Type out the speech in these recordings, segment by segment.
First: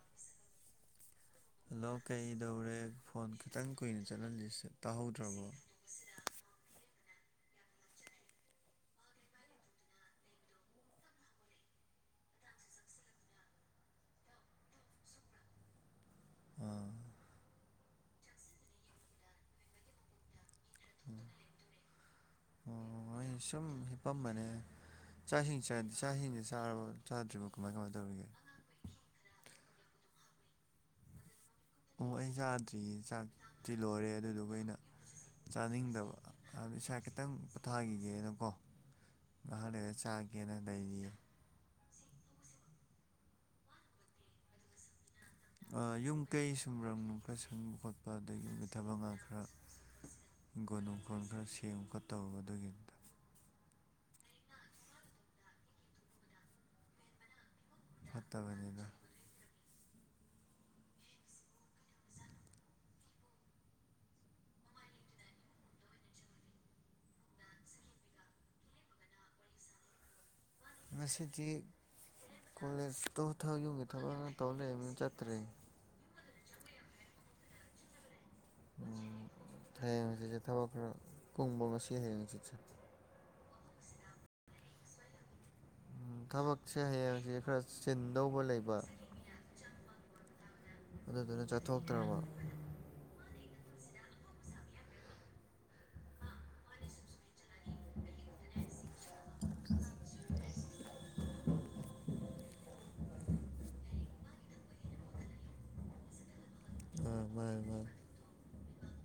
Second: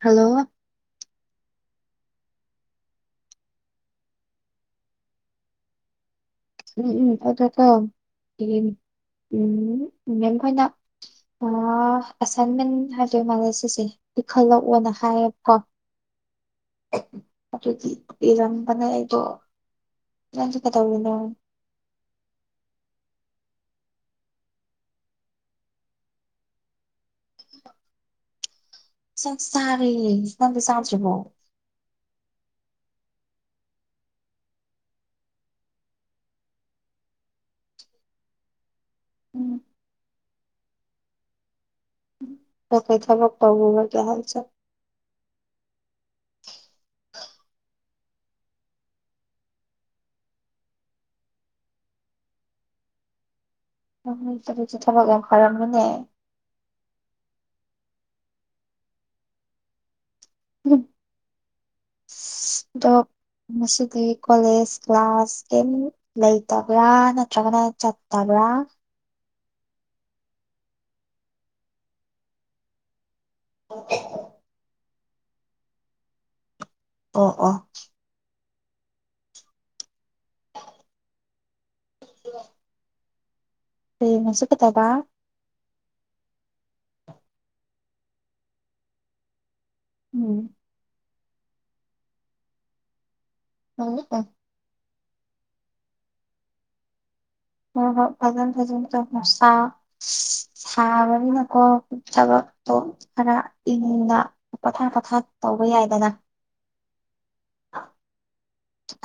hello hello ꯀꯩꯗꯧꯔꯦ phone ꯈꯤꯇꯪ ꯀꯨꯏꯅ ꯆꯠꯍꯜꯂꯤꯦ ꯇꯥꯍꯧꯗ꯭ꯔꯕꯣ [unintelligible] ꯎꯝ ꯑꯣꯗ ꯇ ꯍ ꯎꯝ ꯃꯦꯝ ꯑꯩꯈꯣꯏꯅ ꯑꯁꯥꯏꯟꯃꯦꯟ ꯍꯥꯏꯗꯣꯏ ꯃꯥꯜꯂꯦ ꯁꯤꯁꯦ ꯄꯤꯈꯠꯂꯛꯑꯣꯅ ꯍꯥꯏꯌꯦ ꯀꯣ [inaudible] ꯑꯗꯨꯗꯤ ꯏꯔꯝꯕꯅ ꯑꯩꯗꯣ ꯅꯪꯁꯨ ꯀꯩꯗꯧꯔꯤꯅꯣ ꯃꯣꯏ ꯁꯨꯝ ꯍꯤꯞꯄꯝꯕꯅꯦ ꯆꯥꯛꯁꯤꯡ ꯆ ꯆꯥꯛꯁꯤꯡꯁꯦ ꯆꯥꯔꯕ ꯆꯥꯗ꯭ꯔꯤꯕ ꯀꯃꯥꯏ ꯀꯃꯥꯏꯅ ꯇꯧꯔꯤꯒꯦ ꯁꯁꯥꯔ ꯅꯗ ꯁꯥꯥꯇꯕꯣ ꯑꯣ ꯑꯩ ꯆꯥꯗ꯭ꯔꯤ ꯆꯥꯛꯇꯤ ꯂꯣꯏꯔꯦ ꯑꯗꯨꯗꯨꯒ ꯑꯩꯅ ꯆꯥꯅꯤꯡꯗꯕ ꯑꯗꯨ ꯏꯁꯥ ꯈꯤꯇꯪ ꯄꯣꯊꯥꯈꯤꯒꯦꯅꯀꯣ ꯎꯝ ꯅꯍꯥꯟꯗꯗ ꯆꯥꯒꯦꯅ ꯂꯩꯔꯤ ꯇ ꯀꯩ ꯊꯕꯛꯄꯥꯎ ꯅ ꯀ ꯍꯜ ꯆ ꯌꯨꯝ ꯀꯩ ꯁꯨꯝꯕꯝ ꯈꯔ ꯁꯪꯕ ꯈꯣꯠꯄ ꯑ ꯌꯨꯝꯒꯤ ꯊꯕꯛ ꯉꯥ ꯈꯔ ꯒꯣꯜꯅꯨꯡꯈꯣꯟ ꯈꯔ ꯁꯦꯝꯃꯨ ꯈ ꯇꯧꯔꯨ ꯑꯗꯨꯒꯤꯗꯨꯗ ꯄꯁꯨ ꯊꯕꯒ ꯈꯔꯞ ꯃꯅꯦ ꯍꯥꯠꯇꯕꯅꯤꯗ ꯎꯝ [inaudible] ꯗꫭꯕ ꯃꯁꯤꯗꯤ ꯀꯣꯂꯦꯖ ꯀ꯭ꯂꯥꯁ ꯀꯩꯝ ꯂꯩꯇꯕ꯭ꯔꯥ ꯅꯠꯇ꯭ꯔꯒꯅ ꯆꯠꯇꯕꯥ ꯗꯥ ꯉꯁꯤꯗꯤ ꯀꯣꯂꯦꯖ ꯇ ꯊꯕ ꯌꯨꯝꯒꯤ ꯊꯕꯛꯅ ꯇꯧ ꯂꯩ ꯇꯔꯦ ꯑ ꯑ ꯎꯝ ꯍꯌꯦꯡꯁꯤ ꯆꯠꯁꯦ ꯊꯕꯛ ꯈꯔ ꯀꯨꯡꯕ ꯉꯁꯤ ꯍꯌꯦꯡ ꯆꯠꯁꯦ ꯃꯁꯨ ꯀ ꯇꯕ ꯎꯝ ꯊꯕꯛꯁꯦ ꯍꯌꯦꯡꯁ ꯈꯔ ꯆꯤꯟꯗꯧꯕ ꯂꯩꯕ ꯎꯝ ꯑꯗꯨꯗꯨꯅ ꯆꯠꯊꯣꯛꯇ꯭ꯔꯕ ꯍꯥꯏꯔꯑꫭ ꯑꯣ ꯍꯣ ꯐꯖꯥꯟ ꯊꯖꯣ ꯃꯁꯥ ꯁꯥꯕꯕꯤ ꯅꯀ ꯊꯕ ꯈꯔ ꯏꯪꯅ ꯄꯊꯥꯞ ꯄꯊꯥ ꯇꯧꯕ ꯌꯥꯏꯗꯅ ꯑ ꯃꯥ ꯃꯥ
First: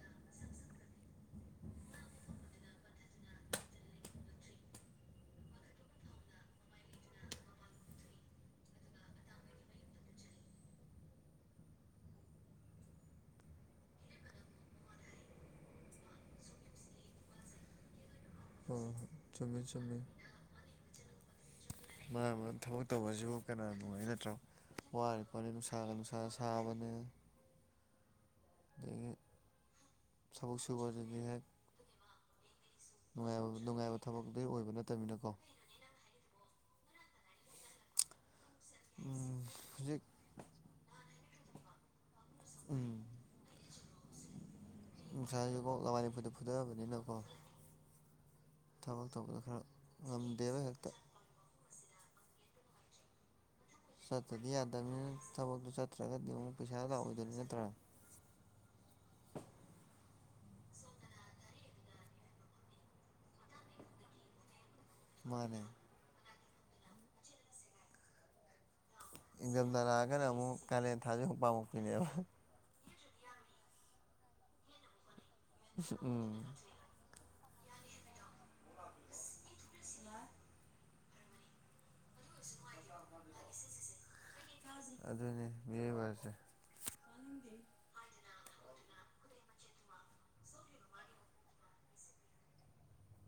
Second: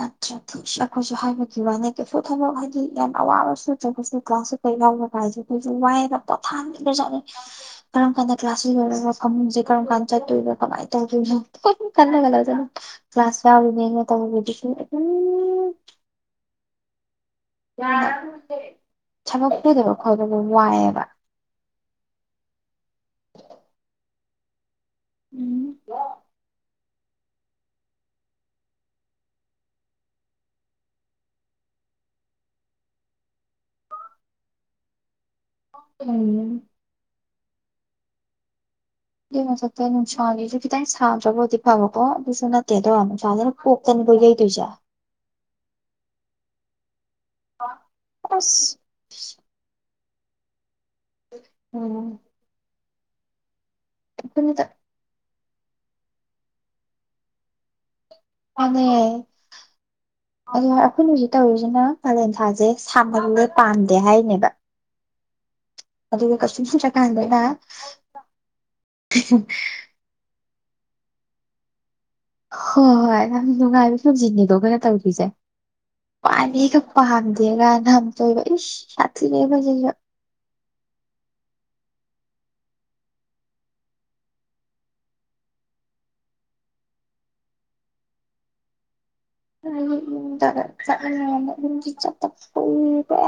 ꯑꯠ ꯊꯁ ꯑꯩꯈꯣꯏꯁꯨ ꯍꯥꯏꯕꯒꯤ ꯋꯥꯅꯦ ꯀꯩꯁꯨ ꯊꯕꯛ ꯍꯥꯏꯗꯤ ꯌꯥꯝ ꯑꯋꯥꯕꯁꯨ꯭ꯔꯒꯁꯨ ꯀ꯭ꯂꯥꯁ ꯑꯩꯈꯣꯏꯁꯨ ꯋꯥꯏꯑꯦꯅ ꯄꯣꯊ ꯆꯠ ꯀꯔꯝ ꯀꯥꯟꯗ ꯀ꯭ꯂꯥꯁ ꯂꯣꯏꯔꯒꯦ ꯀꯥꯟ ꯇ ꯀꯃꯥꯏ ꯇ ꯀꯥꯟꯒ ꯀ꯭ꯂꯥꯁ ꯌꯥꯗꯤ ꯎꯝ ꯍꯣꯏ ꯍꯣꯏ ꯊꯕꯛ ꯆꯨꯝꯃꯤ ꯄꯨꯗꯕ ꯆꯨꯝꯃꯤ ꯈꯣꯗꯕ ꯋꯥꯏꯑꯦꯕ ꯃꯥꯅ ꯃꯥꯅ ꯋꯥꯔꯄꯅꯤ ꯎꯝ ꯅꯨꯡꯁꯥꯒ ꯅꯨꯡꯁꯥꯒ ꯁꯥꯕꯅꯤ ꯌꯦꯉ ꯁꯃꯛ ꯁꯕ ꯑꯗꯨꯕꯤ ꯍꯦ ꯅꯨꯡꯕ ꯅꯨꯡꯉꯥꯏꯕ ꯊꯕꯛꯇꯗꯨ ꯑꯣꯏꯕ ꯅꯠꯇꯕꯅꯤꯅꯀꯣ ꯎꯝ ꯎꯝ ꯁꯛꯇꯣꯏ ꯍꯧꯖꯤꯛ ꯑꯅꯤꯁꯨ ꯐꯤ ꯇꯇꯩ ꯁꯥꯥ ꯣꯗꯤ ꯐꯥꯕꯣ ꯑꯗꯨꯁꯨꯅ ꯊꯦꯔ ꯍꯥꯜ ꯑ ꯈ ꯆꯕꯨ ꯌꯥꯏ ꯇꯨꯖꯥ ꯅꯨꯡꯁꯥꯁꯨꯐꯥꯎ ꯂꯋꯥꯏꯅꯤꯨ ꯐꯨꯊꯑꯕꯅꯤꯅꯀꯣ ꯑꯁ ꯅꯝ ꯗꯦꯕ ꯍꯛꯇ ꯎꯝ ꯆꯠꯇꯗꯤ ꯑꯩꯈꯣꯏꯅ ꯌꯥꯗꯕꯅꯤꯅ ꯊꯕꯛꯇꯨ ꯆꯠꯇ꯭ꯔꯒꯗꯤ ꯑꯃꯨꯛ ꯄꯩꯁꯥ ꯂꯥꯛꯑꯣꯏꯗꯣꯏꯅꯤ ꯅꯠꯇ꯭ꯔꯥ ꯑꯗ ꯑꯩꯈꯣꯏꯅ ꯍꯧꯖꯤꯛ ꯇꯧꯔꯤꯁꯤꯅ ꯄꯥꯂꯦꯟꯊꯥꯁꯦ ꯁꯥꯍꯜꯂꯦ ꯄꯥꯝꯗꯦ ꯍꯥꯏꯅꯦꯕ ꯃꯥꯅꯦ ꯀꯁ ꯆꯀꯗꯅ ꯏꯖꯝꯗ ꯂꯥꯛꯑꯒꯅ ꯑꯃꯨꯛ ꯀꯥꯏꯂꯦꯟ ꯊꯥꯖ ꯍꯨꯛꯄꯥꯃꯨ ꯄꯤꯅꯦꯕ ꯍꯣꯏ ꯍꯣꯏ ꯌꯥꯝ ꯅꯨꯡꯉꯥꯏꯕ ꯐꯖꯤꯟꯅꯤꯗꯣ ꯀꯩꯅꯣ ꯇꯧꯗꯣꯏꯁꯦ ꯎꯝ ꯄꯅꯤ ꯀ ꯄꯥꯔ ꯒꯅꯥꯝꯕ ꯁꯥ ꯂꯩꯕ ꯑꯗꯨꯅꯤ ꯃꯤꯑꯣꯏꯕꯁꯦ ꯆ ꯐ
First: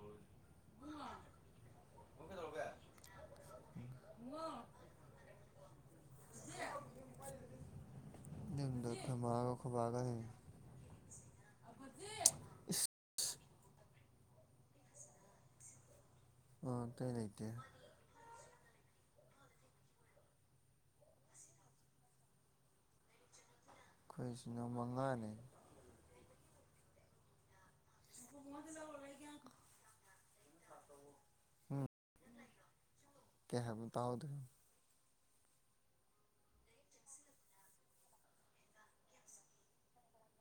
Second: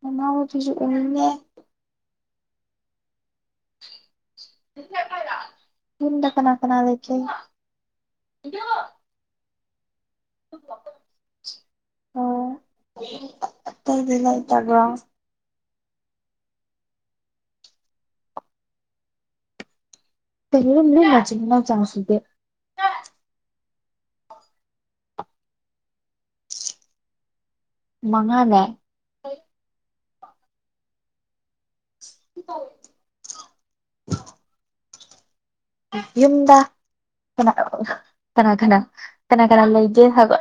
ꯃꯅꯥ ꯍꯧꯊꯁꯨ ꯎꯅꯤꯡꯉꯦ ꯍꯗ ꯀꯅꯥ ꯀꯅꯥ ꯔ ꯒ ꯈꯕꯥꯒꯁꯦ ꯑꯣ ꯏꯁ ꯑꯠꯇꯗꯂꯥꯏ ꯇꯒ ꯑꯣ ꯇ ꯂꯩꯇ ꯇꯅ ꯃꯆꯤꯡꯟꯅ ꯆꯪꯁꯗꯦ ꯑꯩꯈꯣꯏꯁꯤꯅ ꯃꯉꯥꯅꯤ ꯃꯉꯥꯅꯦ ꯎꯝ ꯍ ꯀꯦ ꯍꯥꯏ ꯇꯍꯗꯣ ꯌꯨꯝꯗ ꯀꯅꯥ ꯀꯅꯥ ꯀꯅꯥ ꯀꯅꯥ ꯀꯅꯥ ꯂꯩꯒꯦ ꯍꯥꯏꯕ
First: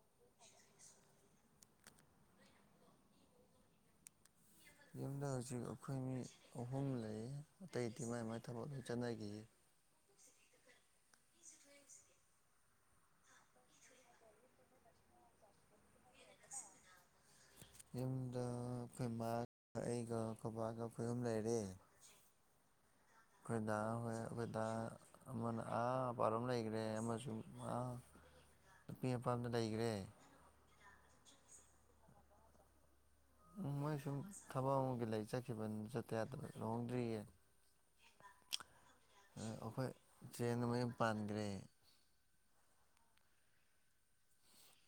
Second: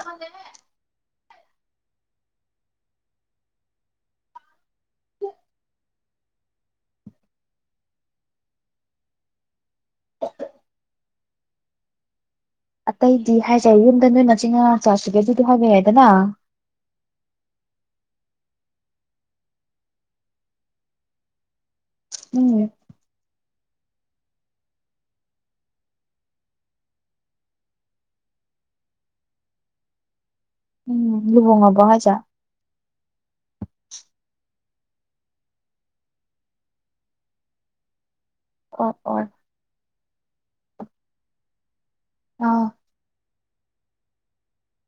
ꯌꯨꯝꯗ ꯍꯧꯖꯤꯛ ꯑꯩꯈꯣꯏ ꯃꯤ ꯑꯍꯨꯝ ꯂꯩꯌꯦ ꯑꯇꯩꯗꯤ ꯃꯥꯏ ꯃꯥꯏ ꯊꯕꯛ ꯂꯣꯏ ꯆꯠꯅꯈꯤ ꯑꯇꯩꯗꯤ ꯍꯥꯏꯖꯩ ꯌꯨꯝꯗ ꯅꯣꯏ ꯃꯆꯤꯡꯉ ꯆꯥꯁꯤꯒꯦ ꯑꯗꯨꯗ ꯍꯥꯏꯕ ꯌꯥꯏꯗꯅ ꯌꯨꯝꯗ ꯑꯩꯈꯣꯏ ꯏ ꯃꯥꯒ ꯑꯩꯒ ꯑꯩꯈꯣꯏ ꯕꯥꯒ ꯑꯩꯈꯣꯏ ꯌꯨꯝ ꯂꯩꯔꯦ ꯎꯝ ꯑꯩꯈꯣꯏ ꯍꯣꯏ ꯑꯩꯈꯣꯏ ꯑꯃꯅ ꯑꯥ ꯄꯥꯔ ꯑꯃ ꯂꯩꯈ꯭ꯔꯦ ꯑꯃꯁꯨꯡ ꯅꯨꯄꯤ ꯃꯄꯥꯝꯗ ꯂꯩꯈ꯭ꯔꯦ ꯎꯝ ꯂꯕꯉ ꯖꯥ ꯎ ꯃꯣꯏ ꯁꯨꯝ ꯊꯕꯛ ꯑꯃꯒꯤ ꯂꯩ ꯆꯠꯈꯤꯕꯅꯤ ꯆꯠꯇꯦꯗꯅ ꯂꯨꯍꯣꯡꯗ꯭ꯔꯤꯌꯦ ꯑꯣ ꯑꯣ ꯆꯦꯟ ꯃ ꯄꯥꯟꯈ꯭ꯔꯦ ꯑꯥ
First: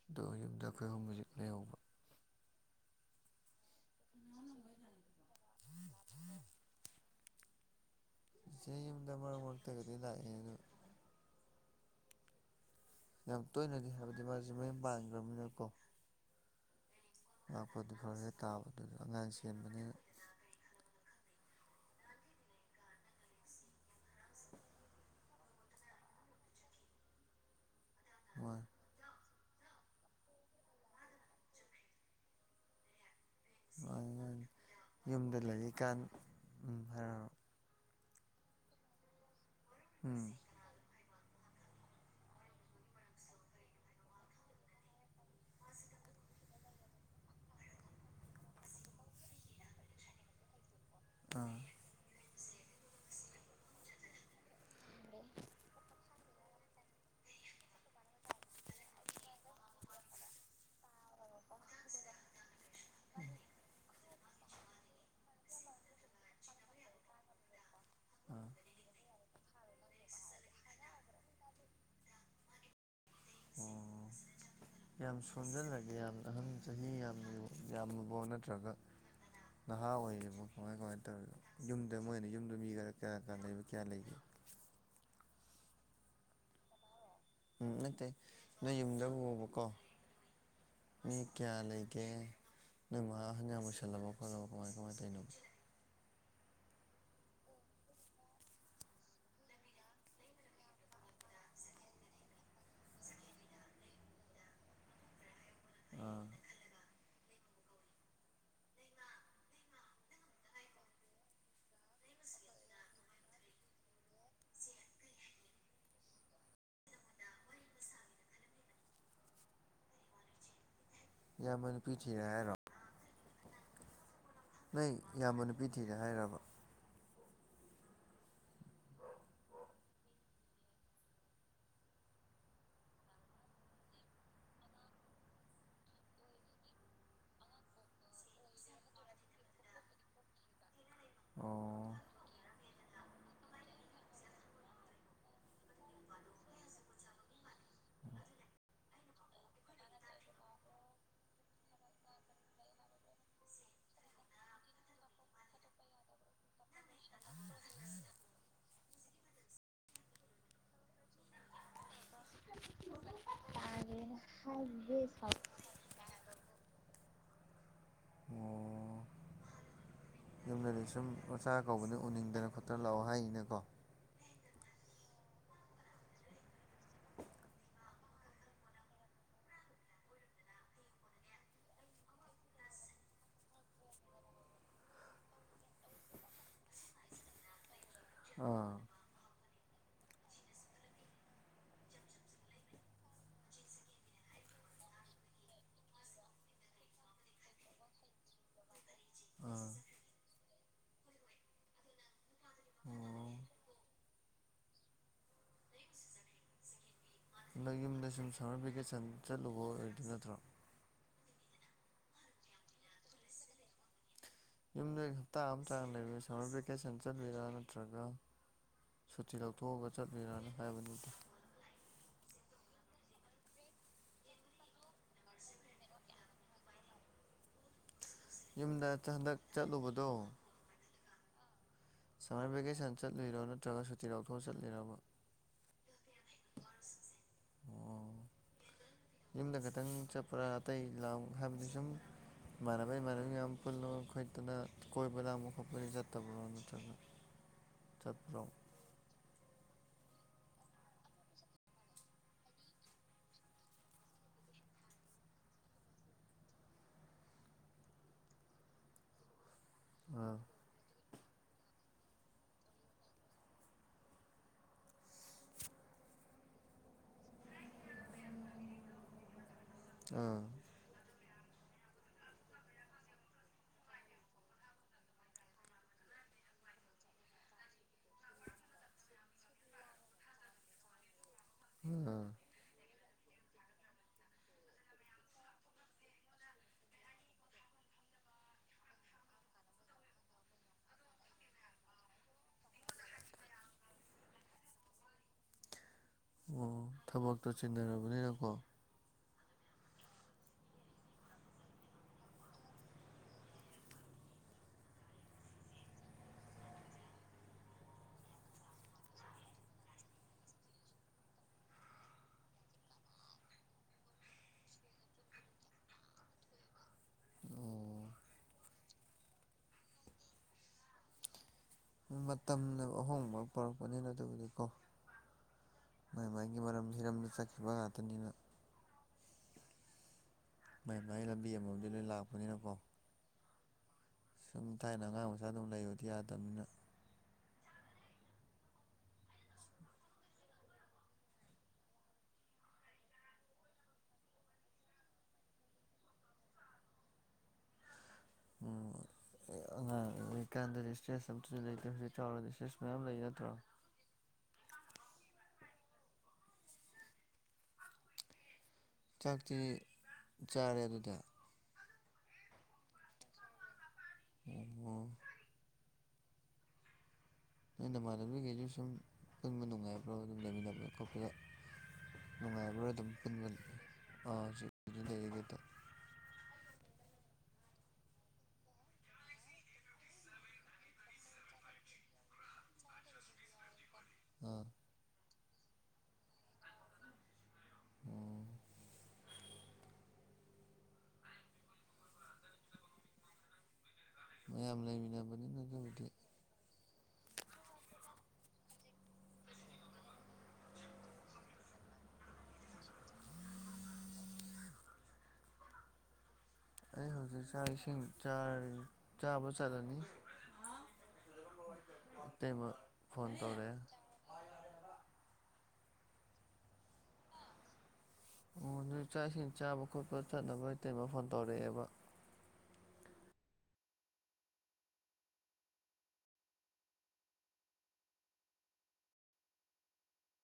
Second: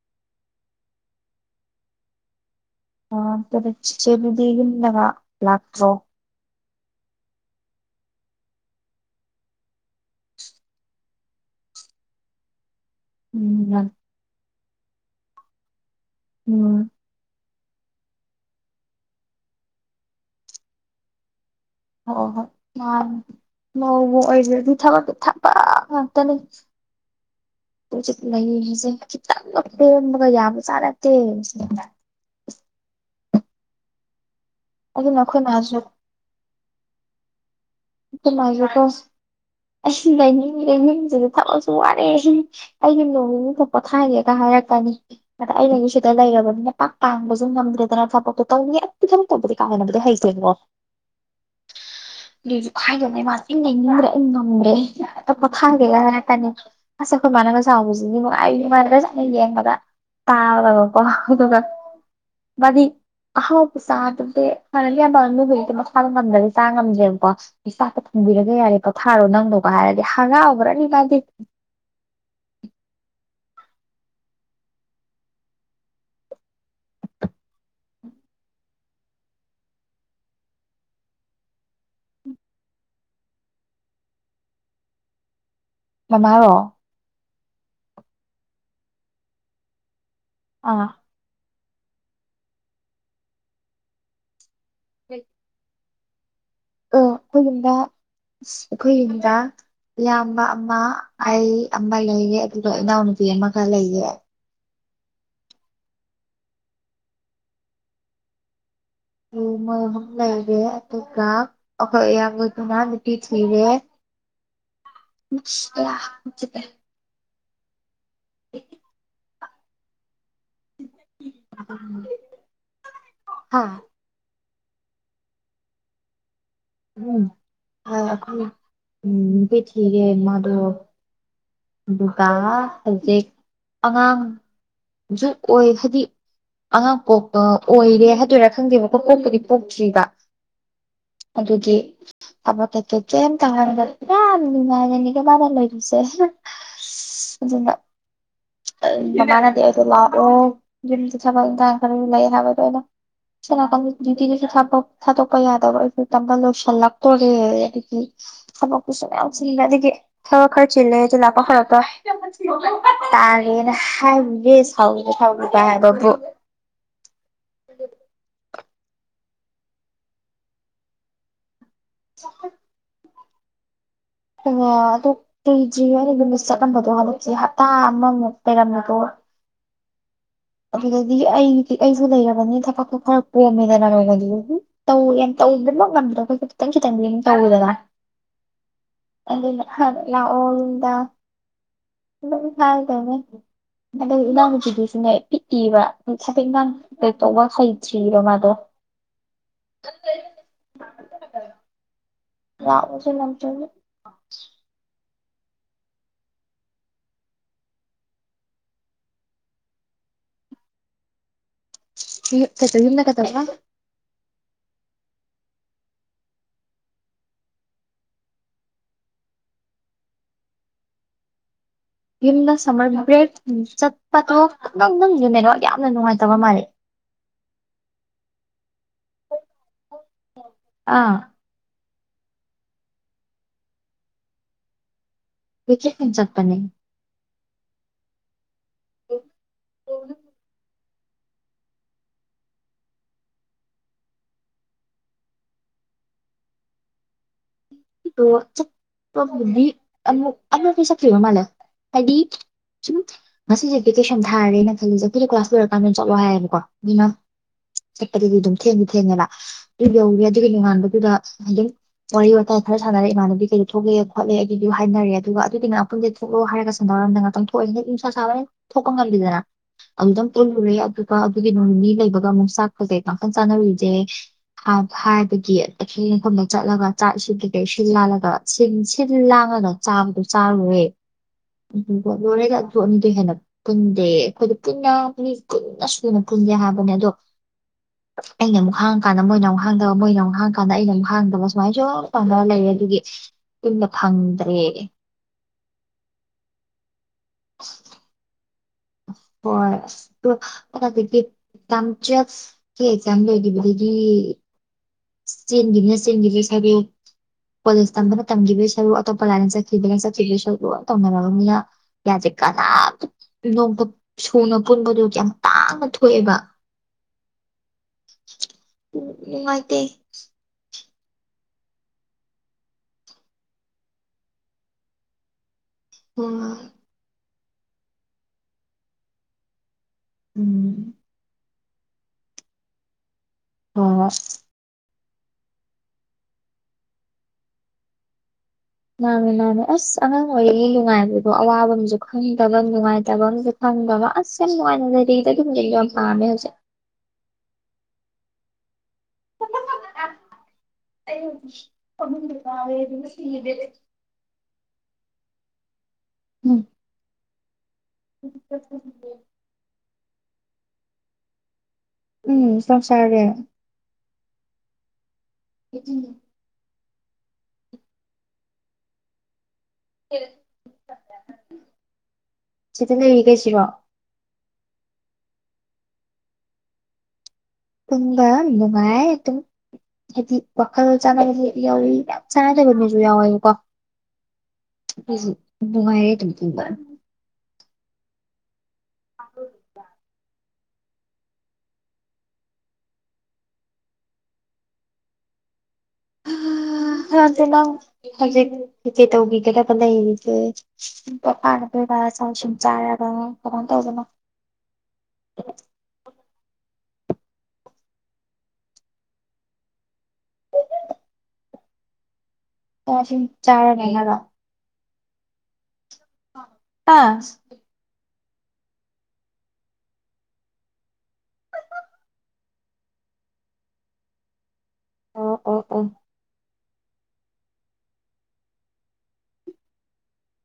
ꯑꯗꯣ ꯌꯨꯝꯗ ꯑꯩꯈꯣꯏꯍꯨꯝ ꯍꯧꯖꯤꯛꯅꯩ ꯌꯧꯕ ꯑ ꯆꯦꯗꯒꯂꯉ ꯭ꯂꯥꯛ ꯊ꯭ꯔꯣ ꯏꯁꯩꯆ ꯌꯨꯝꯗ ꯃꯔꯛ ꯃꯔꯛꯇꯒꯗꯤ ꯂꯥꯛꯑꯦꯅ ꯌꯥꯝ ꯇꯣꯏꯅꯗꯤ ꯎꯝ ꯍꯥꯏꯕꯗꯤ ꯃꯥꯁꯦ ꯃꯌ ꯄꯥꯟꯈ꯭ꯔꯕꯅꯤꯅꯀꯣ ꯎꯝ ꯉꯥꯛꯄꯗꯤ ꯐꯔ ꯈꯔ ꯇꯥꯕ ꯑꯗꯨꯗ ꯑꯉꯥꯡ ꯁꯦꯝꯕꯅꯤꯅ ꯍ ꯍꯣ ꯉ ꯑꯣꯏꯔꯗꯤ ꯊꯕꯛꯇꯨ ꯊꯕ ꯉꯥꯛꯇꯅꯦ [inaudible] ꯀ ꯆꯠ ꯃꯥ ꯂꯌꯦꯁꯦ ꯆ ꯃꯒ ꯌꯥꯕꯨ ꯆꯅ ꯑꯗꯨ ꯑꯗꯨꯅ ꯌꯨꯝꯗ ꯑꯩꯈꯣꯏ ꯃꯥꯁꯨ ꯂꯩꯔꯤꯀꯥꯟ ꯎꯝ ꯍꯥꯏꯔꯑꯣ ꯉꯥꯏꯕꯀꯣ ꯑ ꯎꯝ ꯂꯩꯅꯤꯡ ꯂꯩꯅꯤꯡꯁꯤ ꯊꯕꯛꯁꯨ ꯋꯥꯔꯦ ꯑꯩꯒꯤ ꯅꯣꯡꯊ ꯄꯣꯊꯥꯏꯔꯦꯒ ꯍꯥꯏꯔꯛꯀꯅꯤ ꯑꯗ ꯑꯩꯅꯁꯨ ꯁꯤꯗ ꯂꯩꯔ ꯕꯅꯤꯅ ꯄꯥꯛ ꯇꯥꯡꯕꯁꯨ ꯉꯝꯗ꯭ꯔꯦꯗꯅ ꯊꯕꯛꯇꯣ ꯇꯧꯅꯤ ꯑꯗꯨ ꯊꯕꯛ ꯇꯧꯕꯗꯤ ꯀꯥꯗꯅꯕꯗꯤ ꯍꯩꯁꯦꯉꯣ ꯇꯣ [unintelligible] ꯗꯅꯦ ꯃꯥꯁ ꯂꯩꯅꯤꯡꯗ꯭ꯔꯦ ꯑꯩ ꯉꯝꯒꯦ ꯄꯣꯊꯥꯡꯒꯦꯒ ꯉꯇꯥꯅꯤ ꯑꯁ ꯑꯩꯈꯣꯏ ꯃꯥꯟꯅꯕ ꯇ ꯅꯨꯡꯉꯥꯏꯅꯒ ꯁꯅ ꯌꯦꯡꯕꯗ ꯇꯥꯕꯗꯕꯀꯣ ꯑꯗꯨꯒ ꯃꯗꯤ ꯑꯍꯥꯎ ꯆꯥꯗꯗꯤ ꯍꯥꯟꯅꯗꯤ ꯑꯌꯥꯝꯕꯅꯨ ꯍꯖꯤꯛꯇ ꯃꯈꯥꯕ ꯉꯝꯗ꯭ꯔꯗꯤ ꯆꯥ ꯉꯝꯗ꯭ꯔꯦꯕꯀꯣ ꯆꯥꯛꯇ ꯑꯥ ꯐꯪꯕꯤꯔꯒ ꯌꯥꯔꯦ ꯄꯣꯊꯥꯔꯣ ꯅꯪꯗꯣꯒ ꯍꯥꯏꯔꯗꯤ ꯍꯔꯥꯎꯑꯕ꯭ꯔꯥꯅꯤ ꯃꯥꯗꯤ [unintelligible] ꯑꯣ ꯌꯥꯝ ꯁꯣꯟꯖꯜꯂꯒꯦ ꯌꯥꯝ ꯑꯍꯟ ꯆꯍꯤ ꯌꯥꯝ ꯌꯥꯝꯂꯨꯕꯣ ꯅꯠꯇ꯭ꯔꯒ ꯅꯍꯥ ꯑꯣꯏꯔꯤꯕꯔꯤꯕ ꯀꯃꯥꯏ ꯀꯃꯥꯏꯅ ꯇꯧꯔꯤꯅ ꯌꯨꯝꯗ ꯃꯣꯏꯅ ꯌꯨꯝꯗ ꯃꯤ ꯀꯌꯥ ꯀ ꯂꯩꯕ ꯀꯌꯥ ꯂꯩꯒꯦ [unintelligible] ꯃꯔꯣ ꯎꯝ ꯅꯠꯇꯦ ꯅꯣꯏ ꯌꯨꯝꯗ ꯎꯕꯀꯣ ꯑꯥ ꯀꯌꯥ ꯂꯩꯒꯦ ꯅꯣꯏ ꯃꯥ ꯍꯟꯖꯥꯡ ꯃꯁꯜꯂꯕ ꯈꯣꯠꯂꯕ ꯀꯃꯥꯏ ꯀꯃꯥꯏꯅ ꯇꯧꯅꯣ ꯑ ꯐꯗ ꯐꯣꯏꯗ ꯏꯌꯥꯝꯕ ꯑꯃ ꯑꯩ ꯑꯃ ꯂꯩꯒꯦ ꯑꯗꯨꯒ ꯏꯅꯥꯎꯅꯨꯄꯤ ꯑꯃꯈꯛ ꯂꯩꯒꯦ ꯑꯥ ꯨ ꯃꯣꯏ ꯑꯍꯨꯝ ꯂꯩꯔꯦ ꯑꯗꯨꯒ ꯑꯩꯈꯣꯏ ꯑꯌꯥꯝꯕꯗꯨꯅꯥ ꯇꯤ ꯊꯤꯔꯦ ꯗ ꯌꯥ ꯃꯅꯤ ꯄꯤ ꯊꯤꯔꯔꯣ ꯑꯥ ꯅꯣꯏ ꯏꯌꯥꯝꯕ ꯅꯨꯄꯤ ꯊꯤꯔꯦ ꯍꯥꯏꯔꯕ ꯎꯝ ꯎꯝ ꯄꯤꯊꯒ ꯃꯥꯗꯨ ꯑꯗꯨꯒ ꯍꯧꯖꯤꯛ ꯑꯉꯥꯡ ꯑꯣꯏ ꯍꯥꯏꯗꯤ ꯑꯉꯥꯡ ꯄꯣꯛꯄ ꯑꯣꯏꯔꯦ ꯍꯥꯏꯗꯣꯏꯔꯥ ꯈꯪꯗꯦꯕꯀꯣ ꯄꯣꯛꯄꯨꯗꯤ ꯄꯣꯛꯇ꯭ꯔꯤꯕ ꯑꯗꯨꯗꯤ ꯑꯣ ꯑꯕꯣ ꯊ ꯇ ꯀꯒ ꯏ ꯃꯤꯃꯥꯏꯖ ꯀꯦꯕꯥ ꯂꯣꯏꯗꯨꯣꯏꯁꯦ ꯑꯗꯨꯅ ꯃꯅꯗꯤ ꯇ ꯂ ꯑꯣ ꯈꯔ ꯂꯩ ꯍꯥꯏꯕ ꯇ ꯆꯂ ꯌꯗꯤꯗꯨꯁꯨ ꯊꯥ ꯊꯥꯇ ꯀꯩ ꯌꯥꯗ ꯑꯣꯏꯔ ꯇ ꯂꯧꯣꯛꯁꯥꯟ ꯂꯥꯛꯇꯣꯔꯒꯦ ꯑꯗꯒꯤ ꯊꯛꯁꯨ ꯃꯌꯥꯝꯁꯤꯅꯗꯒꯤ ꯈꯔ ꯈꯔ ꯆꯦꯜꯂꯦ ꯄꯣꯈꯔꯇ ꯇꯔꯅꯦ ꯇꯥꯒꯦꯅ ꯍꯥꯏꯕꯒꯦ ꯁꯥꯎꯒꯦ ꯍꯥꯏꯒꯤꯒꯦ ꯁꯥꯎ ꯁꯥꯎꯕ ꯍꯥꯏꯕꯕꯨ ꯇꯨꯝꯅꯗꯤ ꯁꯨꯝ ꯃꯆꯥ ꯀꯧꯕꯅ ꯎꯅꯤꯡꯗꯅ ꯈꯣꯠꯇꯅ ꯂꯥꯛꯑꯣ ꯍꯥꯏꯅꯀꯣ ꯑꯗꯨ ꯀꯔꯤꯗ꯭ꯔꯤ ꯍꯥꯏ ꯌꯨꯝꯗ ꯆꯠꯂꯝꯕꯗꯣ ꯍꯟꯂꯛꯁꯦ ꯍꯞꯇꯥ ꯑꯃꯃꯨꯛ ꯂꯩꯩꯔꯝꯕꯗꯣ ꯑꯗꯨꯗꯤ ꯑꯩ ꯑꯩꯁꯨ ꯂꯩꯔꯕꯅꯤ ꯊꯕꯛꯇꯣ ꯈꯔ ꯄꯣꯝꯃꯦꯗꯅ ꯅꯣꯡꯃꯗꯨ ꯑꯗꯨ ꯇꯧꯦꯧ ꯇ ꯉꯝꯗ꯭ꯔꯣ ꯑꯩꯣꯏ ꯇꯪꯁꯤꯈꯤ ꯇꯦꯡ ꯇꯧꯗꯅ ꯑ ꯑꯗꯨ ꯂ ꯑꯣꯗ ꯍꯥꯏꯗꯅꯦ ꯑꯗ ꯏꯅꯥꯎ ꯃꯆꯗꯨꯁꯨꯅꯦ ꯄꯤꯛꯏꯕ ꯁꯥꯐꯛ ꯏꯥꯡ ꯇꯧꯕ ꯍꯩꯇ꯭ꯔꯤꯔꯤꯕ ꯃꯥꯗꯣ [unintelligible] [unintelligible] ꯔꯕꯁ ꯅꯝ ꯑꯣ ꯆ ꯗ ꯌꯨꯝꯗ ꯁꯨꯝ ꯁꯝꯃꯔ ꯚꯦꯀꯦꯁꯟ ꯆꯠꯂꯨꯕ ꯑꯣꯏꯗꯨ ꯅꯠꯇ꯭ꯔꯣ ꯆꯠꯇ ꯏꯗ ꯀꯗꯕ ꯌꯨꯝꯗ ꯍꯞꯇꯥ ꯑꯃ ꯆꯥꯡ ꯂꯩꯕꯤ ꯁꯃꯔ ꯚꯦꯀꯦꯁꯟ ꯆꯠꯕꯤꯔ ꯅꯠꯇ꯭ꯔꯒ ꯁꯨꯇꯤ ꯂꯧꯊꯣꯛꯑꯒ ꯆꯠꯂꯤꯔꯅ ꯍꯥꯏꯕꯗꯨꯗ ꯌꯨꯝꯗ ꯁꯝꯃꯔ ꯕ꯭ꯔꯦꯛ ꯆꯠꯄꯗꯣ ꯪ ꯅꯪꯁ ꯃꯗ ꯌꯥꯝꯅ ꯅꯨꯡꯉꯥꯏꯇꯕ ꯃꯥꯜꯜꯂꯤꯦ [unintelligible] ꯌꯨꯝꯗ ꯍꯟꯗꯛ ꯆꯠꯂꯨꯕꯗꯣ ꯑꯥ ꯁꯝꯃꯔ ꯚꯦꯀꯦꯁꯟ ꯆꯠꯂꯤꯔꯣ ꯅꯠꯇ꯭ꯔꯒ ꯁꯨꯇꯤ ꯂꯧꯥꯎꯊꯣꯛꯑ ꯆꯠꯂꯤꯔꯕ ꯆ ꯆꯠꯄ ꯑꯣ ꯌꯨꯝꯗ ꯈꯤꯇꯪ ꯆꯠꯄ꯭ꯔꯥ ꯑꯇꯩ ꯂ ꯍꯥꯏꯕꯗꯤ ꯁꯨꯝ ꯃꯅꯅꯕꯩ ꯃꯔꯥꯟꯕꯤ ꯌꯥꯝ ꯄꯨꯜꯂ ꯈꯗꯅ ꯀꯣꯏꯕ ꯑꯃꯨꯛ ꯈ ꯑꯩꯈ ꯆꯠꯠꯇꯕ ꯇ ꯏ ꯆꯄ ꯑ ꯑ ꯄꯩ ꯆ ꯃꯥꯂ ꯍꯥꯏꯗꯤ ꯁꯨꯝ ꯉꯁꯤꯁꯦ ꯚꯦꯀꯦꯁꯟ ꯊꯥꯔꯦꯅ ꯈꯜꯂꯤꯁꯦ ꯑꯩꯈꯣꯏꯅ ꯀ꯭ꯂꯥꯁ ꯂꯣꯏꯔꯀꯥꯟꯗ ꯆꯠꯂꯣ ꯍꯥꯏꯌꯦꯕꯀꯣ ꯑꯗꯨꯅ ꯆꯠꯄꯗꯗꯤ ꯑꯗꯨꯝ ꯊꯦꯡꯉ ꯊꯦꯡꯉꯦꯅ ꯑꯗꯨ ꯌꯧꯏꯤ ꯑꯥ ꯑꯗꯨꯒ ꯅꯣꯉꯥꯟꯕꯗꯨꯗ ꯑꯗꯨꯝ ꯋꯥꯔꯤ ꯋꯥꯇꯥꯏ ꯈꯔ ꯁꯥꯟꯅꯔꯦ ꯏꯃꯥꯟꯗꯨꯗꯤꯩꯗ ꯊꯣꯛꯛꯑꯦ ꯈꯣꯠꯂꯦꯒꯤꯁꯨ ꯍꯥꯏꯅꯔꯦ ꯑꯗꯨꯒ ꯑꯗꯨꯗꯤ ꯉꯥꯛꯄꯟꯦ ꯊꯣꯛꯂꯑꯣ ꯍꯥꯏꯒ ꯁꯥꯟꯅꯔꯝꯗ ꯉꯥꯛꯇꯪ ꯊꯣꯛꯑꯦ ꯟꯁꯥ ꯁꯥꯕ ꯍ ꯊꯣꯛꯄ ꯉꯝꯈꯤꯗꯅ ꯑꯃꯨꯛꯇꯪ ꯑꯥ ꯄꯨꯜꯂꯨꯔꯦ ꯑꯗꯨꯒ ꯑꯗꯨꯒꯤ ꯅꯣꯡꯅꯤ ꯂꯩꯕꯒ ꯑꯃꯨꯛ ꯆꯥꯛꯄꯁꯦ ꯀꯥꯡꯈꯟ ꯆꯥꯟꯅꯔꯤꯁꯦ ꯍꯥꯏꯕꯒꯤ ꯑꯈꯦꯡ ꯃꯐꯝꯗ ꯆꯠꯂꯒ ꯆꯥꯛꯁꯤꯗꯒꯤ ꯁꯤꯜꯂꯥꯜꯂꯒ ꯁꯤꯜꯂꯥꯜꯂꯗ ꯆꯥꯕꯗꯣ ꯆꯥꯔꯨꯔꯨꯔꯦ ꯑꯥ ꯎꯅꯦꯅꯤꯗꯨ ꯍꯦꯅ ꯄꯨꯟꯗꯦ ꯑꯩꯈꯣꯏꯗ ꯄꯨꯟꯅ ꯄꯨꯟꯅ ꯁꯨꯅ ꯄꯨꯟꯗꯦ ꯍꯥꯏꯕꯅꯦ ꯑꯗꯣ ꯑꯩꯅ ꯑꯃꯨꯛ ꯍꯥꯡꯉ ꯀꯥꯟꯗ ꯃꯣꯏꯅ ꯑꯃꯨꯛ ꯍꯥꯡꯗꯕ ꯃꯣꯏꯅ ꯑꯃꯨꯛ ꯍꯥꯡ ꯀꯥꯟꯗ ꯑꯩꯅ ꯑꯃꯨꯛ ꯍꯥꯡꯗꯕ ꯁꯨꯃꯥꯏꯅꯁꯨ ꯄꯂ ꯂꯩ ꯑꯗꯨꯒꯤ ꯄꯨꯟꯅ ꯐꯪꯗ꯭ꯔꯦ ꯑꯣ ꯊꯕꯛꯇꯣ ꯆꯤꯟꯟꯅꯔꯕꯅꯤꯅꯀꯣ ꯍꯣꯏ ꯑꯁꯗꯒꯤꯝ ꯑꯦꯛꯖꯥꯝ ꯂꯩꯈꯤꯕꯗꯒꯤ ꯆꯦꯟꯒꯤꯅ ꯆꯦꯟꯒꯤ ꯄꯩꯁꯥꯕꯤ ꯀꯣꯂꯦꯖ ꯇꯝꯕꯅ ꯇꯝꯈꯤꯕꯩ ꯁꯔꯨ ꯑꯇꯣꯞꯄ ꯂꯥꯏꯅ ꯆꯠꯈꯤꯕꯅ ꯆꯠꯈꯤꯕꯩ ꯁꯔꯨ ꯇꯧꯅꯔꯕ ꯃꯤꯅ ꯌꯥꯖꯦ ꯀꯅꯥꯝꯇ ꯅꯣꯡꯇ ꯁꯨꯅ ꯄꯨꯟꯕꯗꯨ ꯌꯥꯝ ꯇꯥꯡꯅ ꯊꯣꯛꯑꯦꯕ ꯑꯣ ꯎ ꯅꯨꯡꯉꯥꯏꯇ ꯃꯇꯝꯅ ꯑꯍꯣꯡꯕ ꯄꯔꯛꯄꯅꯤꯅ ꯑꯗꯨꯕꯨꯗꯤꯀꯣ ꯃꯥꯏ ꯎꯝ ꯃꯥꯏꯒꯤ ꯃꯔꯝ ꯍꯤꯔꯝꯗ ꯆꯠꯈꯤꯕ ꯉꯥꯛꯇꯅꯤꯅ ꯎꯝ ꯃꯥꯏ ꯃꯥꯏ ꯂꯝꯕꯤ ꯑꯃꯕꯨ ꯂꯣꯏ ꯂꯥꯛꯄꯅꯤꯅꯀꯣ ꯑ ꯁꯨꯝ ꯊꯥꯏꯅ ꯑꯉꯥꯡ ꯑꯣꯏꯒꯟꯗꯨ ꯑꯗꯨꯝ ꯂꯩꯕꯗꯤ ꯌꯥꯗꯕꯅꯤꯅ ꯃꯥꯅꯦ ꯃꯅꯦ ꯑꯁ ꯑꯉꯥꯡ ꯑꯣꯏꯔꯤꯉꯩ ꯅꯨꯡꯉꯥꯏꯕꯗꯣ ꯑꯋꯥꯕ ꯑꯝꯁꯨ ꯈꯪꯗꯕ ꯅꯨꯡꯉꯥꯏꯇꯕ ꯑꯃꯁꯨ [unintelligible] [unintelligible] ꯎꯝ [unintelligible] ꯅꯇꯔꯣ [unintelligible] ꯎꯝ ꯎꯝ ꯆꯥꯛꯇꯤ ꯆꯥꯔꯦ ꯑꯗꯨꯗ ꯎꯝ ꯆꯥꯛ ꯆꯔꯦ ꯎ ꯎꯝ [unintelligible] [unintelligible] ꯄꯨꯟꯕ ꯅꯨꯡꯉꯥꯏꯕ꯭ꯔꯥ ꯑꯗꯨꯝ ꯂꯩꯃꯤꯟꯅꯕ ꯈꯣꯠꯄꯗ ꯅꯨꯡꯉꯥꯏꯕ꯭ꯔꯥ ꯁꯤꯗ ꯑꯗꯨꯝ ꯄꯨꯟꯕ ꯂꯩꯔꯤꯈꯩꯁꯤꯔꯣ ꯂꯩ ꯑꯥ [unintelligible] ꯄꯨꯨꯡꯕ ꯏꯅꯨꯡꯉꯥꯏ ꯇꯨ ꯌꯥꯝ ꯆꯥꯅꯗꯕ ꯃꯤꯁꯨ ꯌꯥꯎꯏ ꯕꯥꯀꯣ ꯑꯥ ꯅꯨꯪꯉꯥꯏ ꯌꯦ ꯑꯗꯨ ꯄꯨꯕ ꯃꯌꯥꯝ ꯂꯩꯃꯤꯟꯅꯕꯅꯤꯅꯠꯇꯕꯨꯗꯤ ꯅꯪ ꯍꯧꯖꯤꯛ ꯀꯩ ꯇꯧꯗꯣꯕꯥ ꯂꯩꯔꯤꯒꯦ [unintelligible] [unintelligible] [inaudible] ꯑꯩ ꯍꯧꯖꯤꯛ ꯆꯥꯛ ꯏꯁꯤꯡ ꯆꯥꯕ ꯆꯠꯂꯅꯤ ꯏꯇꯩꯃ ꯆꯁꯤꯡ ꯐꯣꯟ ꯆꯥꯔꯒ ꯇꯧꯔꯛꯑꯦ ꯍꯥꯏꯔ ꯄꯥ ꯑꯣ ꯅꯣꯏ ꯆꯥꯛ ꯏꯁꯤꯡ ꯆꯥꯛ ꯏꯁꯤꯡ ꯆꯥꯕꯥ ꯆꯠꯅꯕꯥ ꯏꯇꯩꯃꯥ ꯐꯣꯟ ꯇꯧꯔꯛꯑꯦꯕ ꯑ ꯑ ꯑ